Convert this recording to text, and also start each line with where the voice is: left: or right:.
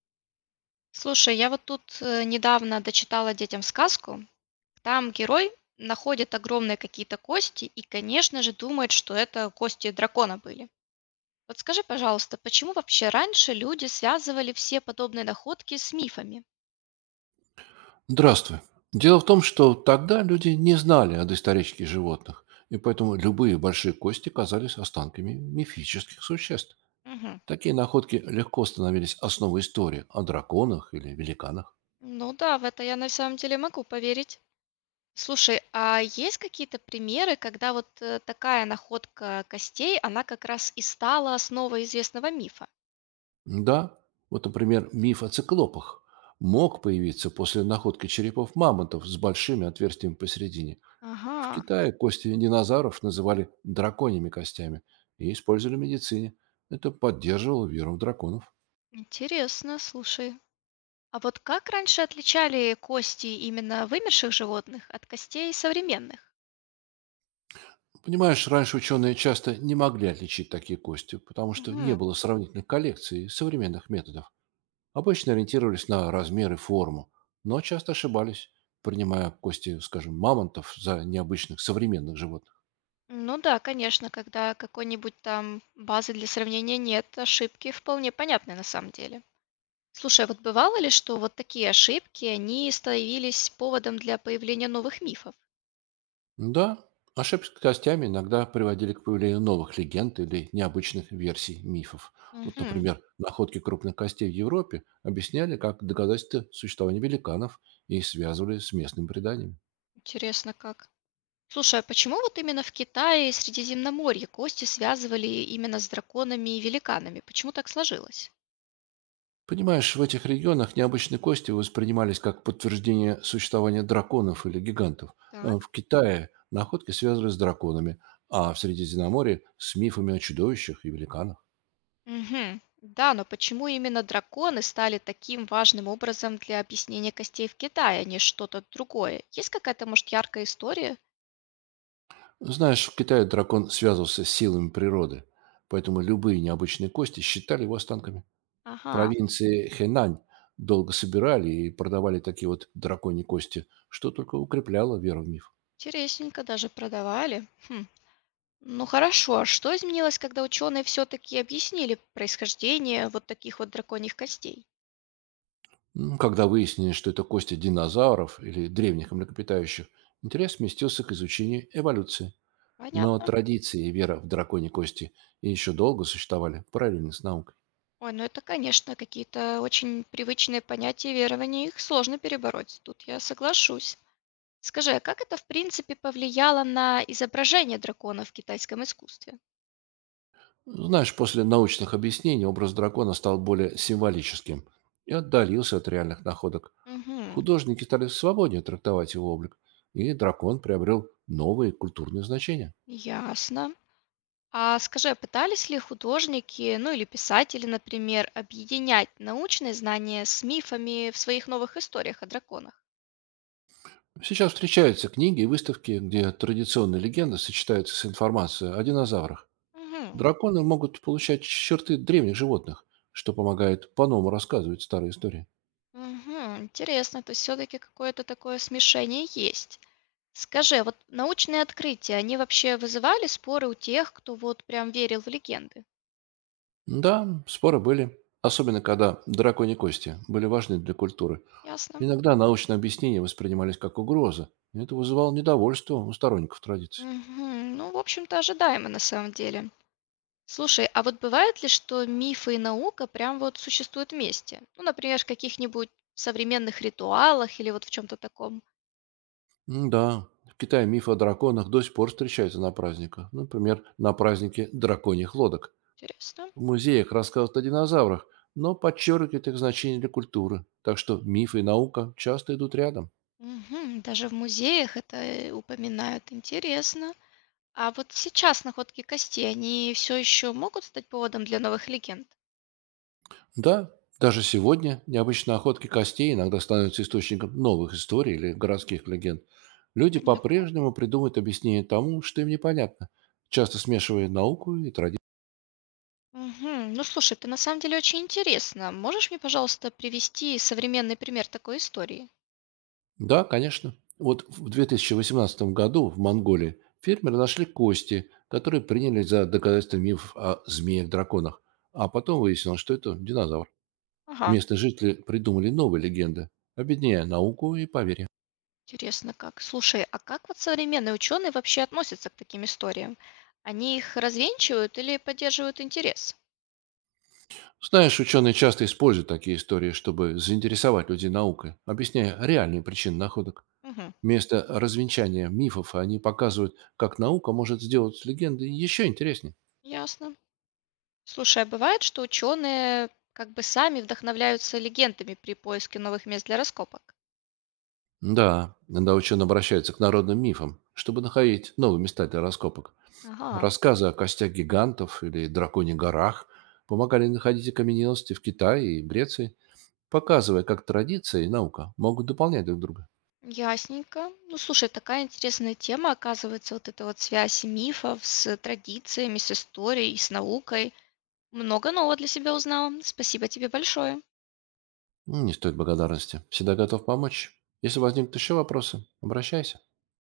left: Слушай, я вот тут недавно дочитала детям сказку. Там герой находит огромные какие-то кости и, конечно же, думает, что это кости дракона были. Вот скажи, пожалуйста, почему вообще раньше люди связывали все подобные находки с мифами?
right: Здравствуй. Дело в том, что тогда люди не знали о доисторических животных, и поэтому любые большие кости казались останками мифических существ.
left: Мгм.
right: Такие находки легко становились основой истории о драконах или великанах.
left: Ну да, в это я на самом деле могу поверить. Слушай, а есть какие-то примеры, когда вот такая находка костей, она как раз и стала основой известного мифа?
right: Да, вот, например, миф о циклопах мог появиться после находки черепов мамонтов с большими отверстиями посередине. В
left: Ага,
right: Китае кости динозавров называли драконьими костями и использовали в медицине. Это поддерживало веру в драконов.
left: интересно, слушай. А вот как раньше отличали кости именно вымерших животных от костей современных?
right: Понимаешь, раньше ученые часто не могли отличить такие кости, потому что не
left: Мгм.
right: было сравнительных коллекций и современных методов. Обычно ориентировались на размер и форму, но часто ошибались, принимая кости, скажем, мамонтов за необычных современных животных.
left: Ну да, конечно, когда какой-нибудь там базы для сравнения нет, ошибки вполне понятны на самом деле. Слушай, а вот бывало ли, что вот такие ошибки, они становились поводом для появления новых мифов?
right: Да, ошибки с костями иногда приводили к появлению новых легенд или необычных версий мифов. Вот,
left: Мгм.
right: например, находки крупных костей в Европе объясняли как доказательство существования великанов и связывали с местными преданиями.
left: Интересно как. Слушай, а почему вот именно в Китае и Средиземноморье кости связывали именно с драконами и великанами? Почему так сложилось?
right: Понимаешь, в этих регионах необычные кости воспринимались как подтверждение существования драконов или гигантов. Э,
left: Так.
right: В Китае находки связывали с драконами, а в Средиземноморье – с мифами о чудовищах и великанах.
left: Мгм. Да, но почему именно драконы стали таким важным образом для объяснения костей в Китае, а не что-то другое? Есть какая-то, может, яркая история?
right: Знаешь, в Китае дракон связывался с силами природы, поэтому любые необычные кости считали его останками.
left: Ага,
right: Провинции Хэнань долго собирали и продавали такие вот драконьи кости, что только укрепляло веру в миф.
left: интересненько, даже продавали. Хм. Ну хорошо, а что изменилось, когда ученые все-таки объяснили происхождение вот таких вот драконьих костей?
right: Когда выяснили, что это кости динозавров или древних млекопитающих, интерес сместился к изучению эволюции. Но
left: Понятно.
right: традиции и вера в драконьи кости еще долго существовали параллельно с наукой.
left: Ой, ну это, конечно, какие-то очень привычные понятия и верования, их сложно перебороть. Тут я соглашусь. Скажи, а как это, в принципе, повлияло на изображение дракона в китайском искусстве?
right: Ну, знаешь, после научных объяснений образ дракона стал более символическим и отдалился от реальных находок.
left: Угу.
right: Художники стали свободнее трактовать его облик, и дракон приобрел новые культурные значения.
left: Ясно. А скажи, а пытались ли художники, ну или писатели, например, объединять научные знания с мифами в своих новых историях о драконах?
right: Сейчас встречаются книги и выставки, где традиционные легенды сочетаются с информацией о динозаврах.
left: Угу,
right: Драконы могут получать черты древних животных, что помогает по-новому рассказывать старые истории.
left: угу, интересно, то есть все-таки какое-то такое смешение есть. Скажи, а вот научные открытия, они вообще вызывали споры у тех, кто вот прям верил в легенды?
right: Да, споры были, особенно когда драконьи кости были важны для культуры.
left: Ясно.
right: Иногда научные объяснения воспринимались как угроза, и это вызывало недовольство у сторонников традиций.
left: Мгм. Ну, в общем-то, ожидаемо на самом деле. Слушай, а вот бывает ли, что мифы и наука прям вот существуют вместе? Ну, например, в каких-нибудь современных ритуалах или вот в чем-то таком.
right: Да, в Китае мифы о драконах до сих пор встречаются на праздниках. Например, на празднике драконьих лодок.
left: Интересно.
right: В музеях рассказывают о динозаврах, но подчеркивают их значение для культуры. Так что мифы и наука часто идут рядом.
left: Мгм. Даже в музеях это упоминают. Интересно. А вот сейчас находки костей, они все еще могут стать поводом для новых легенд?
right: Да, даже сегодня необычные охотки костей иногда становятся источником новых историй или городских легенд. Люди
left: Понятно.
right: по-прежнему придумывают объяснение тому, что им непонятно, часто смешивая науку и традицию.
left: Мгм. Ну, слушай, ты на самом деле очень интересно. Можешь мне, пожалуйста, привести современный пример такой истории?
right: Да, конечно. Вот в 2018 году в Монголии фермеры нашли кости, которые приняли за доказательство мифов о змеях-драконах. А потом выяснилось, что это динозавр.
left: Ага.
right: Местные жители придумали новые легенды, объединяя науку и поверье.
left: Интересно как. Слушай, а как вот современные ученые вообще относятся к таким историям? Они их развенчивают или поддерживают интерес?
right: Знаешь, ученые часто используют такие истории, чтобы заинтересовать людей наукой, объясняя реальные причины находок.
left: Мгм.
right: Вместо развенчания мифов они показывают, как наука может сделать легенды еще интереснее.
left: Ясно. Слушай, а бывает, что ученые как бы сами вдохновляются легендами при поиске новых мест для раскопок?
right: Да, иногда ученые обращаются к народным мифам, чтобы находить новые места для раскопок.
left: Ага,
right: Рассказы о костях гигантов или драконе горах помогали находить окаменелости в Китае и Греции, показывая, как традиции и наука могут дополнять друг друга.
left: ясненько. Ну, слушай, такая интересная тема, оказывается, вот эта вот связь мифов с традициями, с историей, с наукой. Много нового для себя узнала. Спасибо тебе большое.
right: Не стоит благодарности. Всегда готов помочь. Если возникнут еще вопросы, обращайся.